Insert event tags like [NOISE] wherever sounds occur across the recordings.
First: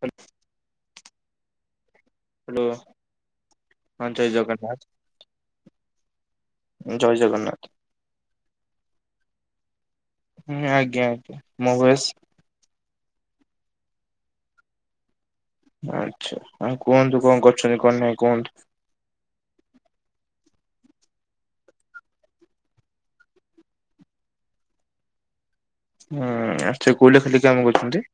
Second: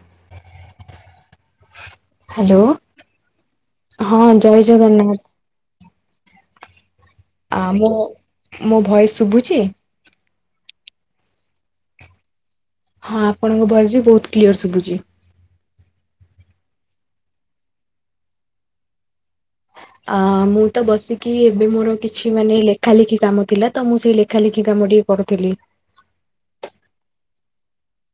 Hello. Hello. ହଁ, ଜୟ ଜଗନ୍ନାଥ। ଜୟ ଜଗନ୍ ଆ ମୁଁ, ମୋ ଭଏସ ଶୁଭୁଛି? ହୁଁ, ଆଜ୍ଞା। ମୋ ଭଏସ? ହଁ, ଆପଣଙ୍କ ଭଏସ୍ ବି ବହୁତ କ୍ଲିୟର ଶୁଭୁଚି। ଆଚ୍ଛା। ଆଉ କୁହନ୍ତୁ କଣ କରୁଛନ୍ତି କଣ ନାହିଁ କୁହନ୍ତୁ? ଅ ମୁଁ ତ ବସିକି ଏବେ ମୋର କିଛି ମାନେ ଲେଖା ଲେଖି କାମ ଥିଲା। ତ ମୁଁ ସେଇ ଲେଖା ଲେଖି କାମଟି ପଢୁଥିଲି। ହୁଁ, ଆ ସେ କୋଇଲା ଖାଣୀରେ କାମ କରୁଛନ୍ତି।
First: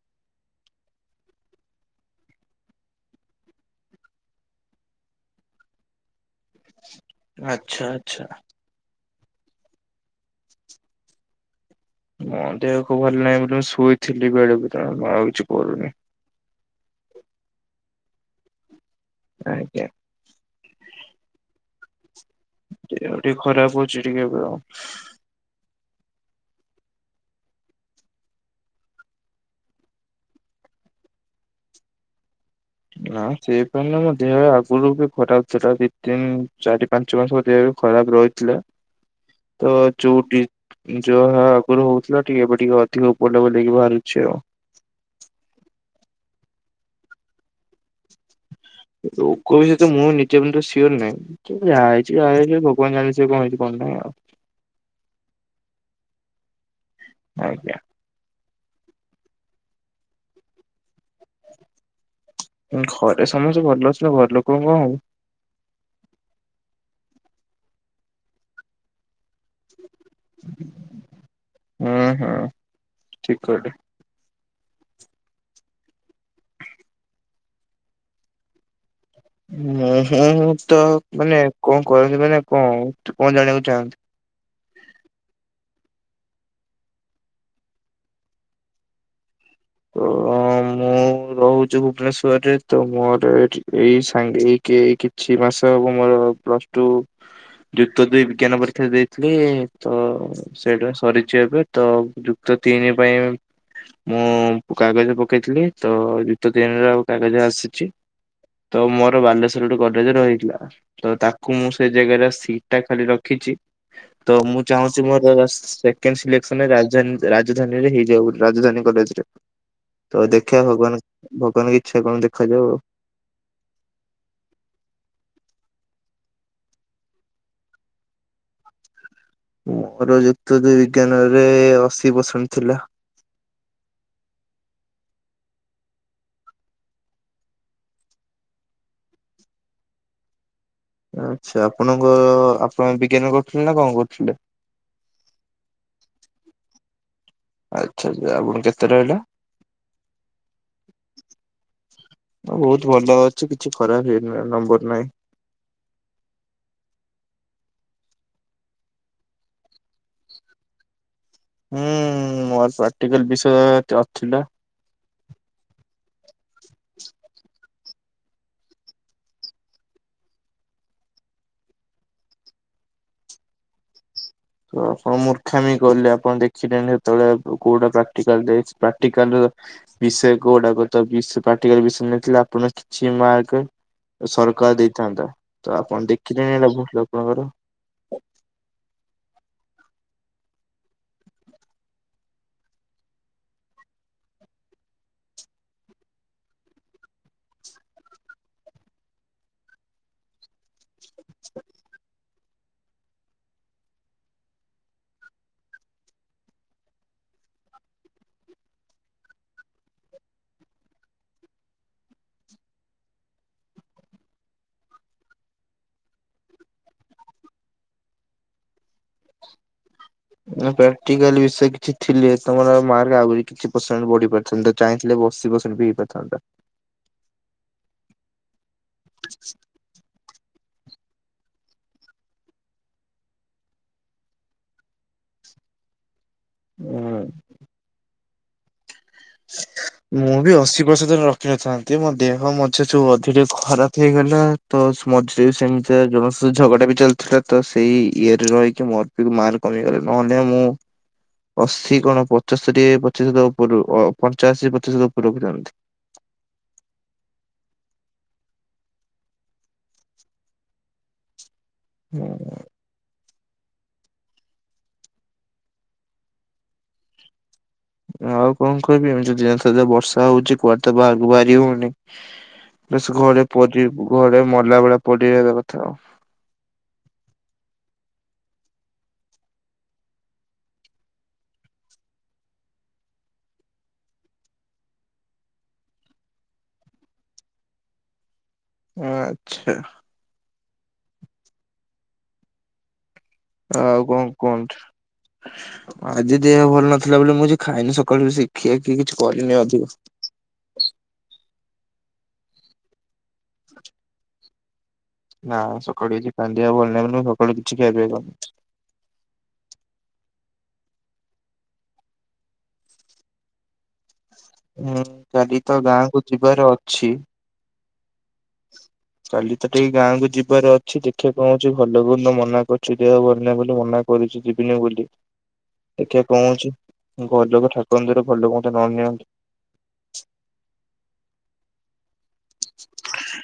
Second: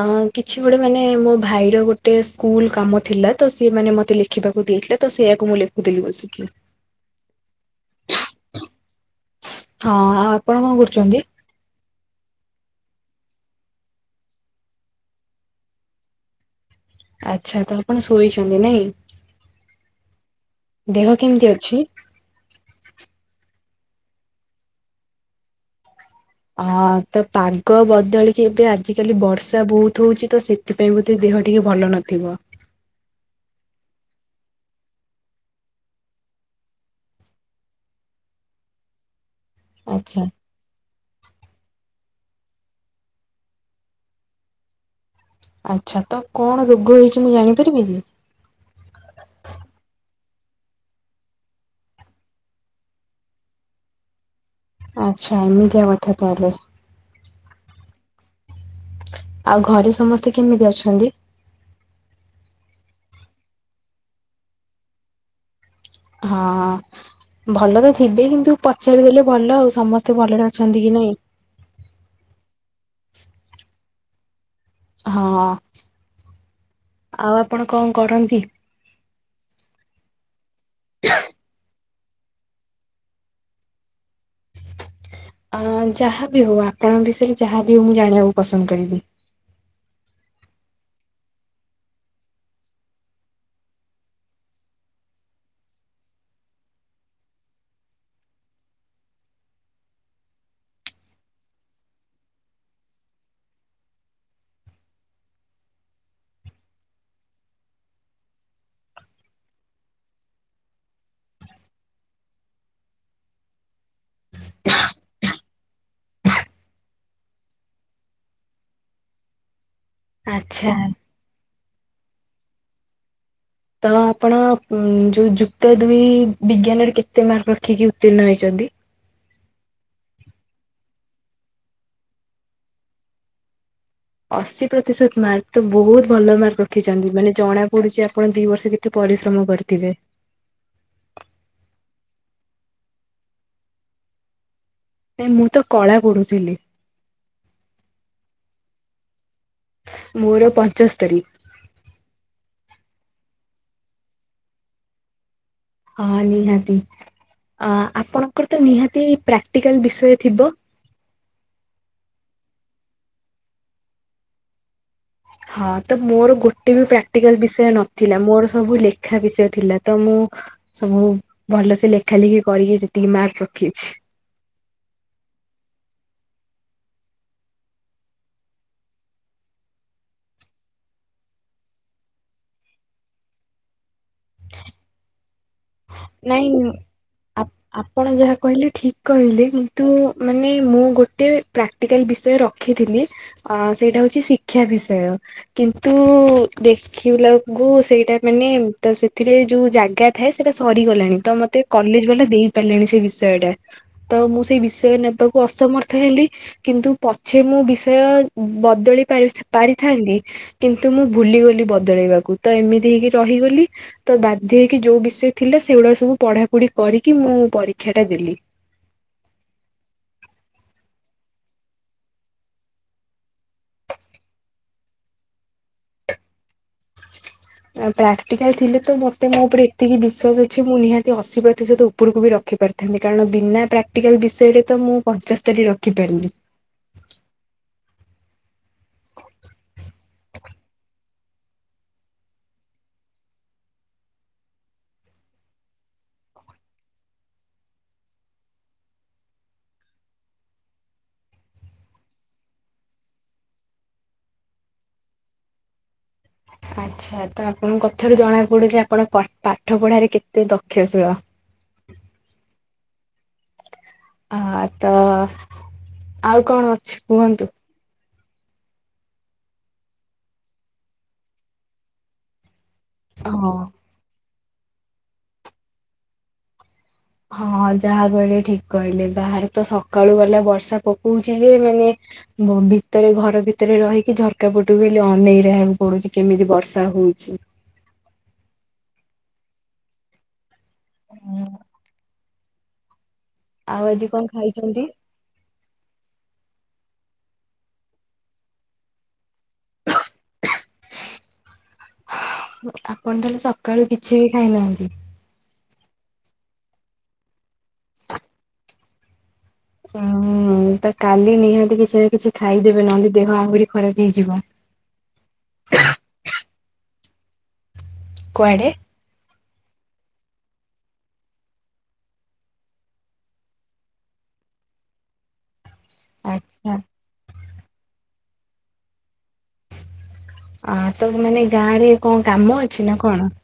ଅ କିଛି ଗୋଟେ ମାନେ ମୋ ଭାଇର ଗୋଟେ ସ୍କୁଲ କାମ ଥିଲା। ତ ସିଏ ମାନେ ମତେ ଲେଖ ଲେଖିବାକୁ ଦେଇଥିଲେ। ତ ସେଇଆକୁ ମୁଁ ଲେଖୁଥିଲି ବସିକି। ଆଚ୍ଛା, ଆଚ୍ଛା। ହଁ, ଆଉ ଆପଣ କଣ କରୁଛନ୍ତି? ମୋ ଦେହକୁ ଭଲ ନାହିଁ ବୋଲି ମୁଁ ଶୋଇଥିଲି ବେଡ ଉପରେ, ମୁଁ ଆଉ କିଛି କରୁନି। ଆଚ୍ଛା, ତ ଆପଣ ଶୋଇଛନ୍ତି ନାଇଁ କି? ଆଜ୍ଞା। ଦେହ କେମିତି ଅଛି? ଦେହ ଟିକେ ଖରାପ ଅଛି ଟିକେ ଏବେ ଆଉ। ହଁ, ତ ପାଗ ବଦଳିକି ଏବେ ଆଜିିକାଲି ବର୍ଷା ବହୁତ ହଉଚି। ତ ସେ ସେଥିପାଇଁ ବୋଧେ ଦେହ ଟିକେ ଭଲ ନଥିବ। ନା ସେଇପାଇଁ ନୁହଁ, ମୋ ଦେହ ଆଗରୁ ବି ଖରାପ ଥିଲା। ଦି, ତିନି, ଚାରି ପାଞ୍ଚ ମାସ ପରିକା ବି ଖରାପ ରହିଥିଲା। ତ ଚୁ ଆଚ୍ଛା ଯାହା ଆଗରୁ ହଉଥିଲା, ଟିକେ ଏବେ ଟିକେ ଅଧିକ ବୁଲା ବୁଲି ହେଇକି ବାହାରୁଛି ଆଉ। ଆଚ୍ଛା, ତ କଣ ରୋଗ ହେଇଛି, ମୁଁ ଜାଣିପାରିବି କି? କହୁଚନ୍ତି ତ, ମୁଁ ନିଯେ କିନ୍ତୁ ସିଓର ନୁହେଁ ଯାହାହେଇଚି ଯାହାହେଇଚି, ଭଗବାନ ଜାଣି ଥିବେ କଣ ହେଇଛି କଣ ନାଇଁ ଆଉ। ଆଚ୍ଛା, ଏମିତିଆ କଥା ତାହାଲେ। ଆଜ୍ଞା। ଆଉ ଘରେ ସମସ୍ତେ କେମିତି ଅଛନ୍ତି? ଘରେ ସମସ୍ତେ ଭଲ ଅଛନ୍ତି। ଘର ଲୋକଙ୍କୁ କଣ ହବ? ହଁ, ଭଲ ତ ଥିବେ, କିନ୍ତୁ ପଚାରିଦେଲେ ଭଲ ଆଉ ସମସ୍ତେ ଭଲରେ ଅଛନ୍ତି କି ନାଇଁ? ହୁଁ ହୁଁ ଠିକ୍ କହିଲୁ। ହଁ ଆଉ ଆପଣ କଣ କରନ୍ତି। ଉଁ ହୁଁଁ ମୁଁ ତ ମାନେ କଣ କରନ୍ତି ମାନେ କଣ କଣ ଜାଣିବାକୁ ଚାହାଁନ୍ତି? ଅ ଯାହା ବିି ହଉ ଆପଣଙ୍କ ବିଷୟରେ ଯାହାବି ହଉ ମୁଁ ଜାଣିଆକୁ ପସନ୍ଦ କରିବି। ତ ମୁଁ ରହୁଚୁ ଭୁବନେଶ୍ୱରରେ ତ ମୋର ଏଠି ଏଇ ସାଙ୍ଗେ କେଇ କିଛି ମାସ ହବ ମୋର ପ୍ଲସ୍ ଟୁ ଯୁକ୍ତ ଦୁଇ ବିଜ୍ଞାନ ପରୀକ୍ଷା ଦେଇଥିଲି ତ ସେଇଟା ସରିଛି ଏବେ ତ ଯୁକ୍ତ ତିନି ପାଇଁ ମୁଁ କାଗଜ ପକେଇଥିଲି ତ ଯୁକ୍ତ ଦୁଇ ଦିନରେ ଆଉ କାଗଜ ଆସିଛି। ତ ମୋର ବାଲେଶ୍ୱରର ଗଡ଼ରେଜର ହେଇଥିଲା ବା। ତ ତାକୁ ମୁଁ ସେ ଜାଗାରେ ସିଟ୍ ଟା ଖାଲି ରଖିଛି। ତ ମୁଁ ଚାହୁଁଛି ମୋର ସେକେଣ୍ଡ ସିଲେକ୍ସନରେ ରାଜଧାନୀ ରାଜଧାନୀରେ ହେଇଯାଉ। ରାଜଧାନୀ କଲେଜରେ ତ ଦେଖିଆ ଆଚ୍ଛା ଭଗବାନ ଭଗବାନଙ୍କ ଇଚ୍ଛା କଣ ଦେଖାଯାଉ ଆଉ। ତ ଆପଣ ଯୁ-ଯୁ-ଯୁକ୍ତ ଦୁଇ ବିଜ୍ଞାନରେ କେତେ ମାର୍କ ରଖିକି ଉତ୍ତୀର୍ଣ୍ଣ ହେଇଛନ୍ତି। ମୋର ଯୁକ୍ତ ଦୁଇ ବିଜ୍ଞାନରେ ଅଶୀ ପରସେଣ୍ଟ ଥିଲା। ଅଶୀ ପ୍ରତିଶତ ମାର୍କ ତ ବହୁତ ଭଲ ମାର୍କ ରଖିଛନ୍ତି ମାନେ ଜଣା ପଡୁଛି ଆପଣ ଦି ବର୍ଷ ଭି ତରେ ପରିଶ୍ରମ କରିଥିବେ। ଆଚ୍ଛା ଆପଣଙ୍କ ଆପଣ ବିଜ୍ଞାନ କରୁଥିଲେ ନା କଣ କରୁଥିଲେ ନା କଣ କରୁଥିଲେ? ନାଇ ମୁଁ ତ କଳା ପଢୁଥିଲି। ଆଚ୍ଛା ଆଚ୍ଛା ଆପଣ କେତେ ରହିଲା? ମୋର ପଞ୍ଚସ୍ତରୀ। ବହୁତ ଭଲ ଅଛି କିଛି ଖରାପ ହେଇନି ନମ୍ବର ନାହିଁ। ହଁ ନିହାତି ଆ ଆପଣଙ୍କର ତ ନିହାତି ପ୍ରାକ୍ଟିକାଲ ବିଷୟ ଥିବ? ହୁଁ ମୋର ପ୍ରାକ୍ଟିକାଲ ବିଷୟ ଅ ଥିଲା। ହଁ ତ ମୋର ଗୋଟେ ବି ପ୍ରାକ୍ଟିକାଲ ବିଷୟ ନଥିଲା ମୋର ସବୁ ଲେଖା ବିଷୟ ଥିଲା। ତ ମୁଁ ସବୁ ଭଲସେ ଲେଖା ଲେଖି କରିକି ସେତିକି ମାର୍କ ରଖେଇଛି। ତ ଆପଣ ମୂର୍ଖାମି କଲେ ଆପଣ ଦେଖିଲେଣି ସେତେବେଳେ କୋଉ କୋଉଟା ପ୍ରାକ୍ଟିକାଲ ଦେଇଛି ପ୍ରାକ୍ଟିକାଲରୁ ବିଷୟ କୋଉଡାକ ଚବିଶି ପ୍ରାକ୍ଟିକାଲ ବିଷୟ ନେଇଥିଲା ଆପଣ କିଛି ମାର୍କ ଓ ସରକାର ଦେଇଥାନ୍ତା ତ ଆପଣ ଦେଖିଲେ ନାଇଁ ଭାବିବ ଆ ଲୋକଙ୍କର ଆପଣ ଯାହା କହିଲେ ଠିକ୍ କହିଲେ କିନ୍ତୁ ମାନେ ମୁଁ ଗୋଟେ ପ୍ରାକ୍ ପ୍ରାକ୍ଟିକାଲ ବିଷୟ ରଖିଥିଲି ଆ ସେଇଟା ହଉଛି ଶିକ୍ଷା ବିଷୟ। କିନ୍ତୁ ଦେଖିଲା ବେଳକୁ ସେଇଟା ମାନେ ତ ସେଥିରେ ଯୋଉ ଜାଗା ଥାଏ ସେଇଟା ସରିଗଲାଣି ତ ମତେ କଲେଜବାଲା ଦେଇ ପାରିଲେଣି ସେ ବିଷୟଟା। ତ ମୁଁ ସେଇ ବିଷୟ ନେବାକୁ ଅସମର୍ଥ ହେଲି। କିନ୍ତୁ ପଛେ ମୁଁ ବିଷୟ ବଦଲେଇ ପାରିଥା-ପାରିଥାନ୍ତି। କିନ୍ତୁ ମୁଁ ଭୁଲିଗଲି ବଦଳେଇବାକୁ ତ ଏମିତି ହେଇକି ରହିଗଲି ତ ବାଧ୍ୟ ହେଇକି ଯୋଉ ବିଷୟ ଥିଲା ସେଗୁଡାକ ସବୁ ପଢ଼ାପଢ଼ି କରିକି ମୁଁ ପରୀକ୍ଷାଟା ଦେଲି। ଏ ପ୍ରାକ୍ଟିକାଲ ବିଷୟ କିଛି ଥିଲେ ତମର ମାର୍କ ଆହୁରି କିଛି ପର୍ସେଣ୍ଟ ବଢିପାରି ସେମିତି ଚାହିଁଥିଲେ ବସି ବସି ଦିଟା ଥାନ୍ତା। ଆ ପ୍ରାକ୍ଟିକାଲ ଥିଲେ ତ ମତେ ମୋ ଉପରେ ଏତିକି ବିଶ୍ଵାସ ଅଛି ମୁଁ ନିହାତି ସେ ଅଶୀ ପ୍ରତିଶତ ଉପରକୁ ବି ରଖିପାରିଥାନ୍ତେ କାରଣ ବିନା ପ୍ରାକ୍ଟିକାଲ୍ ବିଷୟରେ ତ ମୁଁ ପଞ୍ଚସ୍ତରୀ ରଖିପାରୁନି। ହୁଁ। ଶିଖା ମୁଁ ବି ଅଶୀ ପ୍ରତିଶତ ରଖିନଥାନ୍ତି ମୋ ଦେହ ମଝିରେ ଯୋଉ ଅଧିକ ଖରାପ ହେଇଗଲା। ତସ ମଝିରେ ସେମିତିଆ ଜମା ସ ଝଗଡା ବି ଚାଲିଥିଲା ତ ସେଇ ଇଏ ରେ ରହିକି ମର ଲୁ ମାଲ କମିଗଲେ ନହେଲେ ମୁଁ। ଅଶୀ କଣ ପଚସ୍ତରି ପ୍ରତିଶତ ଉପରୁ ଅ ପଞ୍ଚାଅଶୀ ପ୍ରତିଶତ ଉପରୁ ଆଣନ୍ତି। ଆଚ୍ଛା ତ ଆପଣଙ୍କୁ କଥାରୁ ଜଣାପଡ଼ୁଛି ଆପଣ ପାଠ ପାଠ ପଢ଼ାରେ କେତେ ଦକ୍ଷଶୀଳ। ହୁଁ। ହା ତ ଆଉ କଣ ଅଛି କୁହନ୍ତୁ। ଆଉ କଣ କହିବି ଏମି ଯିିଏନଥେ ବର୍ଷା ହଉଛି କୁଆଡେ ତ ବାହାରକୁ ବାହାରି ହଉନି। ବାସ ଘରେ ହଁ। ପରି ଘରେ ମଲା ଭଳିଆ ପଡି ରହିବା କଥା ଆଉ। ହଁ ଯାହାବେଳେ ଠିକ କହିଲେ ବାହାରେ ତ ସକାଳୁ ଗଲା ବର୍ଷା ପକଉଛି ଯେ ମେ ମୁଁ ଭିତରେ ଘର ଭିତରେ ରହିକି ଝରକା ପଟକୁ ଏଇଲେ ଅନେଇ ରହିଆକୁ ପଡୁଛି କେମିତି ବର୍ଷା ହଉଛି। ଆଛା। ହୁଁ। ଆଜି ଆଉ କଣ ଖାଇଛନ୍ତି? କୁହନ୍ତୁ। ଆଜି ଦେହ ଭଲ ନଥିଲା ବୋଲି ମୁଁ ଯେ ଖାଇନି ସକାଳୁ ବେସି ଖିଆ ଖିଇ କିଛି କରିନି ଅଧିକ। ଆପଣ ତାହେଲେ ସକାଳୁ କିଛି ବି ଖାଇନାହାନ୍ତି। ନା ସକାଳୁ କିଛି କାନ୍ଦିଆ ଭଲ ନାଁଇ ବୋଲି ମୁଁ ସକାଳୁ କିଛି ଖିଆ ପିଆ କରିନି। ହୁଁ ହୁଁ ତ କାଲି ନିହାତି କିଛି ଏଁ କିଛି ଖାଇଦେବେ ନହେଲେ ଦେହ ଆହୁରି ଖରାପ ହେଇଯିବ। ମୁଁ ତ କାଲି ତ ଗାଁ କୁ ଯିବାର ଅଛି। କୁଆଡ଼େ? କାଲି ତ କେଇ ଗାଁକୁ ଯିବାର ଅଛି ଦେଖିବା କଣହୁଛି ଭଲ ହଉ ତ ମନା କରୁଛି ଦେହ ଭଲ ନାହିଁ ବୋଲି ମନା କରୁଚି ଯିବିନେ ବୋଲି। ଦେଖିବା କଣ ହଉଛି ଆଚ୍ଛା ଗଲୁକଥା ଠାକୁରଙ୍କ ଦୟାରୁ ଭଲୋକ ମେତେ ନ ନିଅନ୍ତୁ। ଆ ତ ମାନେ ଗାଁ ରେ କଣ କାମ ଅଛି ନା କଣ?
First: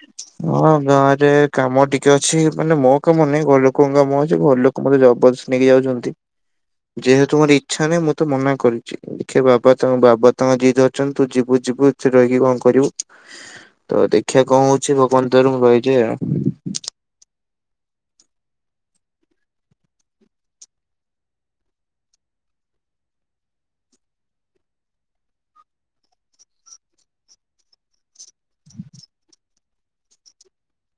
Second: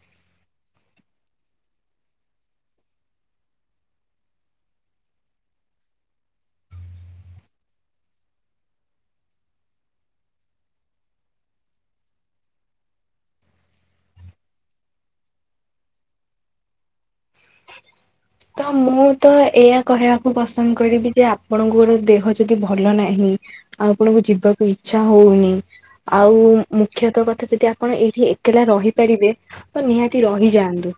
ହଁ ଗାଁ ରେ କାମ ଟିକେ ଅଛି। ମାନେ ମୋ କାମ ନାହିଁ ଘର ଲୋକଙ୍କ କାମ ଅଛି ଘର ଲୋକ କୁ ମତେ ଜବରଦସ୍ତି ନେଇକି ଯାଉଛନ୍ତି। ଯେହେତୁ ମୋର ଇଚ୍ଛା ନାହିଁ ମୁଁ ତ ମନା କରିଛି ଦେଖିଆ ବାବା ତ ବାବା ତଙ୍କ ଯିଦ ଅଛନ୍ତି ତୁ ଯିବୁ ଯିବୁ! ସେଠି ରହିକି କଣ କରିବୁ! ତ ଦେଖିବା କଣ ହଉଛି ଭଗବାନ ଦୟାରୁ ମୁଁ ରହିଯାଏ ଆଉ। ତ ମୁଁ ତ ଏଇଆ କହିବାକୁ ପସନ୍ଦ କରିବି ଯେ ଆପଣଙ୍କୁର ଦେହ ଯଦି ଭଲ ନାହିଁ ଆଉ ଆପଣଙ୍କୁ ଯିବାକୁ ଇଛା ହଉନି ଆଉ ମୁଖ୍ୟତଃ କଥା ଯଦି ଆପଣ ଏଇଠି ଏତ ଏକେଲା ରହିପାରିବେ ତ ନିହାତି ରହିଯାଆନ୍ତୁ।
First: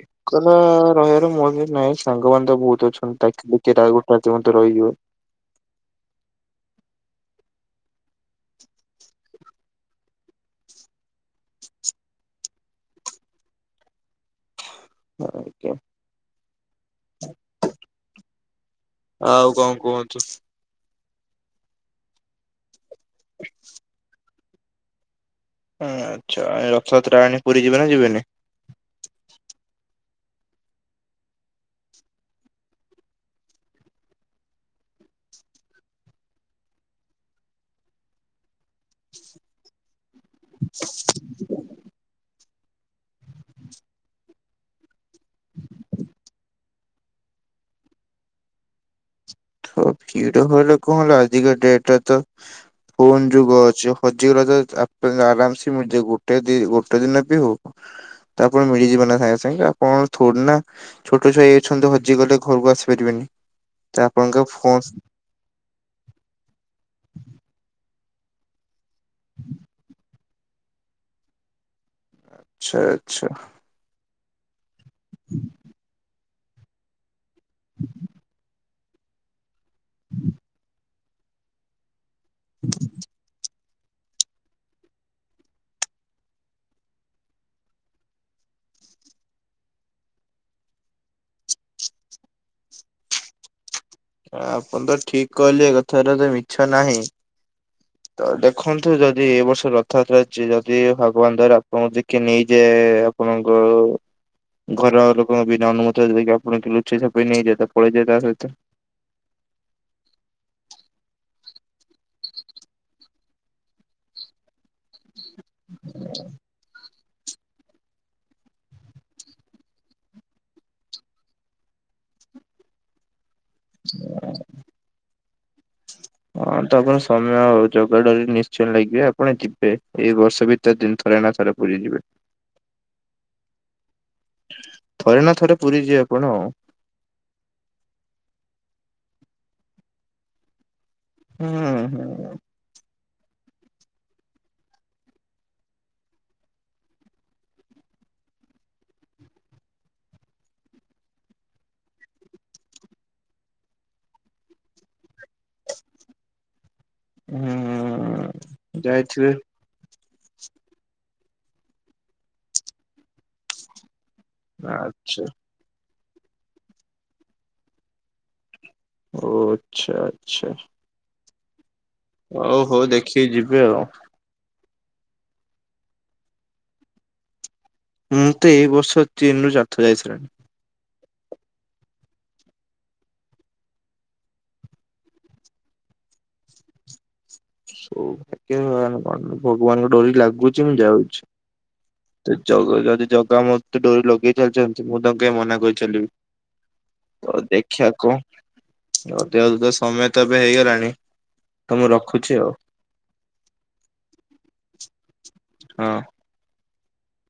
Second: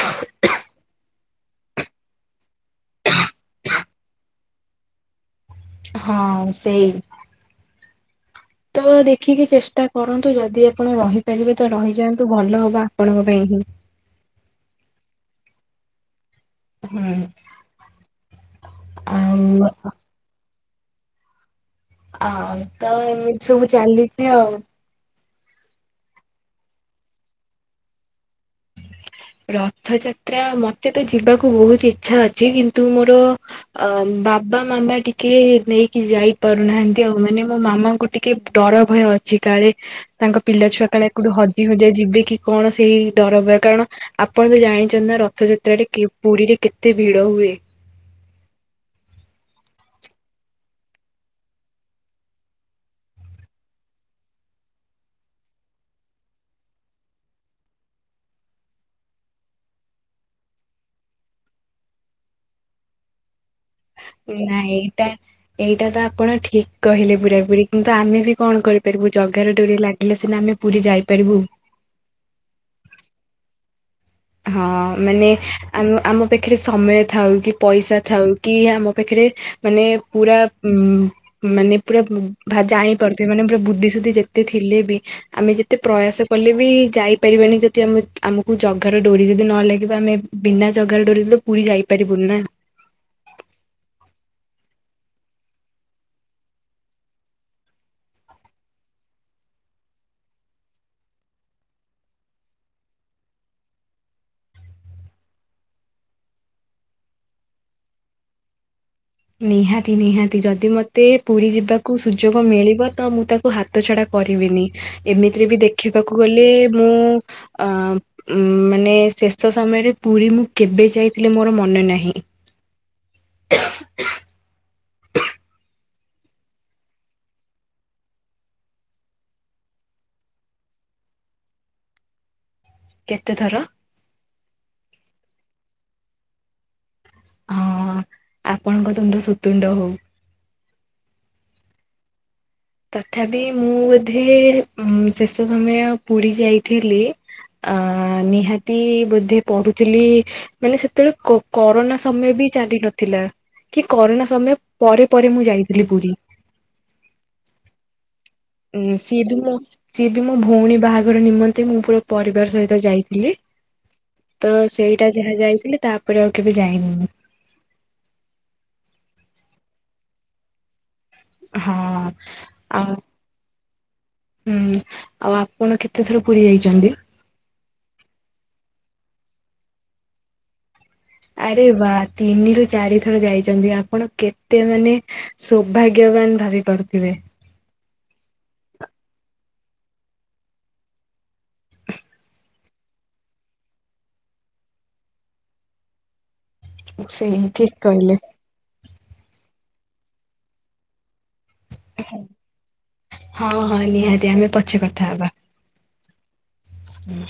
ଏକଲା ରହିବାର ମୋରବି ନାହିଁ। ସାଙ୍ଗମାନେ ତ ବହୁତ ଅଛନ୍ତି ଡାକିଲେ କିଏ ଟା ରହିବ ରାତି ଘଟେ ରହିଯିବ। ହଁ ସେଇ। ତ ଦେଖିକି ଚେଷ୍ଟା କରନ୍ତୁ ଯଦି ଆପଣ ରହିପାରିବେ ତ ରହିଯାଆନ୍ତୁ ଭଲ ହବ ଆପଣଙ୍କ ପାଇଁ ହିଁ। ହ ଆଜ୍ଞା। ହୁଁ ଆଉ କଣ କୁହନ୍ତୁ? ଆଉ ତ ଏମିତି ସବୁ ଚାଲିଛି ଆଉ। ଆଚ୍ଛା ଆଏ ରଥଯାତ୍ରା ଆଣି ପୁରୀ ଯିବେ ନା ଯିବେନି! ରଥଯାତ୍ରା ମତେ ତ ଯିବାକୁ ବହୁତ ଇଚ୍ଛା ଅଛି କିନ୍ତୁ ମୋର- ଅ ବାବା ମାମା ଟିକେ ନେଇକି ଯାଇ ପାରୁନାହାନ୍ତି ଆଉ ମାନେ ମୋ ମାମାଙ୍କୁ- ଟିକେ ଡର ଭୟ ଅଛି କାଳେ ତାଙ୍କ ପିଲା ଛୁଆ କାଳେ କୋଉଠି ହଜି ହୁଜା ଯିବେ କି କଣ ସେଇ ଡର ଭ- କାରଣ ଆପଣ ତ ଜାଣିଛନ୍ତି ନା ରଥଯାତ୍ରାରେ କି ପୁରୀରେ କେତେ ଭିଡ ହୁଏ। ଅ ଭିଡ଼ ହୋହିଲେ କଣ ହେଲା ଆଜିକା ଡେଟେର ତ- ଫୋନ ଯୁଗ ଅଛି ହଜିଗଲା ତ ଆପ ଆରାମସେ ମିଳିଯିବ ଗୋଟେ ଦ ଗୋଟେ ଦିନ ବି ହଉ। ତ ଫୁଣି ମିଳିଯିବ ନା ସାଙ୍ଗେ ସାଙ୍ଗେ କଣ ଥୋଡି ନା ଛୋଟ ଛୁଆ ହେଇଜାଇଛନ୍ତି ହଜି ଗଲେ ଘରକୁ ଆସିପାରିବେନି। ତ ଆପଣଙ୍କ ନାଁ ଫୋନ ଏଇଟା ଏଇଟା ତ ଆପଣ ଠିକ କହିଲେ ପୁରାପୁରି କିନ୍ତୁ ଆମେ ବି କଣ କରି ପାରିବୁ ଜଗାର ଡୋରି ଲାଗିଲେ ସିନା ଆମେ ପୁରୀ ଯାଇପାରିବୁ। ଛା ଆଚ୍ଛା। ହଁ ମାନେ ଆମ ଆମ ପାଖରେ ସମୟ ଥାଉ କି ପଇସା ଥାଉ କି ଆମ ପାଖରେ ମାନେ ପୁରା ମାନେ ପୁରା ଜାଣି ପାରୁଥିବ ମାନେ ପୁରା ବୁଦ୍ଧି ସୁୁଦ୍ଧି ଯେ ତେ ଥିଲେ ବି ଆମେ ଯେତେ ପ୍ରୟାସ କଲେ ବି ଯାଇପାରିବାନି ଯଦି ଆମ ଆମକୁ ଜ ଗାର ଡୋରି ଯଦି ନ ଲାଗିବ ଆମେ ବିନା ଜଗାର ଡୋରି ରେ ପୁରୀ ଯାଇପାରିବୁନି ନା। ଆପଣ ତ ଠିକ କହିଲେ ଏ କଥାରେ ତ ମିଛ ନାହିଁ। ତ ଦେଖନ୍ତୁ ଯଦି ଏ ବର୍ଷ ରଥଯାତ୍ରା ଅଛି ଯଦି ଭଗବାନ ଦୟାରୁ ଆପଣଙ୍କୁ ଦେଖି କିଏ ନେଇଯାଏ ଆପଣଙ୍କ ଘର ଲୋକଙ୍କ ବିନା ଅନୁମତି ଯଦି କି ଆପଣ ଲୁଚେଇ ଛପେଇ ନେଇଯାଏ ପଳେଇଯାଏ ତା ସହିତ। ନିହାତି ନିହାତି ଯଦି ମତେ ପୁରୀ ଯିବାକୁ ସୁଯୋଗ ମିଳିବ ତ ମୁଁ ତାକୁ ହାତ ହାତ ଛଡା କରିବିନି ଏମିତିରେ ବି ଦେଖିବାକୁ ଗଲେ ମୁଁ ଅ ଉ ମାନେ ଶେଷ ସମୟରେ ପୁରୀ ମୁଁ କେବେ ଯାଇଥିଲି ମୋର ମନେ ନାହିଁ। [INAUDIBLE] ହଁ ତ ଆପଣ ସମୟ ଆଉ ଜଗାଡୋରି ନିଶ୍ଚୟ ଲାଗିବେ ଆପଣ ଯିବେ ଏଇ ବର୍ଷ ଭିତ ତିନ ଥରେ ନା ଥରେ ପୁରୀଯିବେ। କେତେଥର? ଥରେ ନା ଥରେ ପୁରୀ ଯିବେ ଆପଣ। ହଁ ଆପଣଙ୍କ ତୁଣ୍ଡ ସୁତୁଣ୍ଡ ହଉ। ହୁଁ ହୁଁ। ତଥାପି ମୁଁ ବୋଧେ ଉଁ ଶେଷ ସମୟ ପୁରୀ ଯାଇଥିଲି ଅଁ ନିହାତି ବୋଧେ ପଢୁଥିଲି ମାନେ ସେତେବେଳେ କରୋନା ସମୟ ବି ଚାଲି ନଥିଲା। କି କରନା ସମୟ ପରେ ପରେ ମୁଁ ଯାଇଥିଲି ପୁରୀ। ହୁଁ। ଉଁ ସିଏ ଯାଇଥିବେ। ବି ମୁଁ ସିଏ ବି ମୋ ଭଉଣୀ ବାହାଘର ନିମନ୍ତେ ମୁଁ ପୁରା ପରିବାର ସହିତ ଯାଇଥିଲି। ତ ସେଇଟା ଆଚ୍ଛା ଯାହା ଯାଇଥିଲି ତାପରେ ଆଉ କେବେ ଯାଇନି। ଓ ଆଚ୍ଛା ଆଚ୍ଛା। ହଁ ହଁ। ହଉ ହଉ ଦେଖିକି ଯିବି ଆଉ। ହୁଁ ଆଉ ଆପଣ କେତେଥର ପୁରୀ ଯାଇଛନ୍ତି? ମୁଁ ତ ଏଇ ବର୍ଷ ତିନ ରୁ ଚାର୍ଥ ଯାଇ ସାରିଲିଣି। ଆରେ ବା ତିନି ରରୁ ଚାରି ଥର ଯାଇଛନ୍ତି ଆପଣ କେତେ ମାନେ ସୌଭାଗ୍ୟବାନ ଭାବି ପାରୁଥିବେ। ସକ କଣ ଭଗବାନଙ୍କ ଡୋ ରି ଲାଗୁଛି ମୁଁ ଯାଉଛି। ଜ ଯଦି ଜଗା ମୋତେ ଡୋରି ଲଗେଇ ଚାଲିଛନ୍ତି ମୁଁ ତାଙ୍କୁ କେହି ମନା କରି ଚାଲିବି। ତ ସେଇ ଠିକ ଦେଖିଆ କହିଲେ। କଁ ଯଦି ତ ସମୟ ତ ଏବେ ହେଇଗଲାଣି ତ ମୁଁ ରଖୁଛି ଆଉ ହଁ ହଁ ନିହାତି ଆମେ ପଛେ କଥା ହବା। ହଁ। ହୁଁ।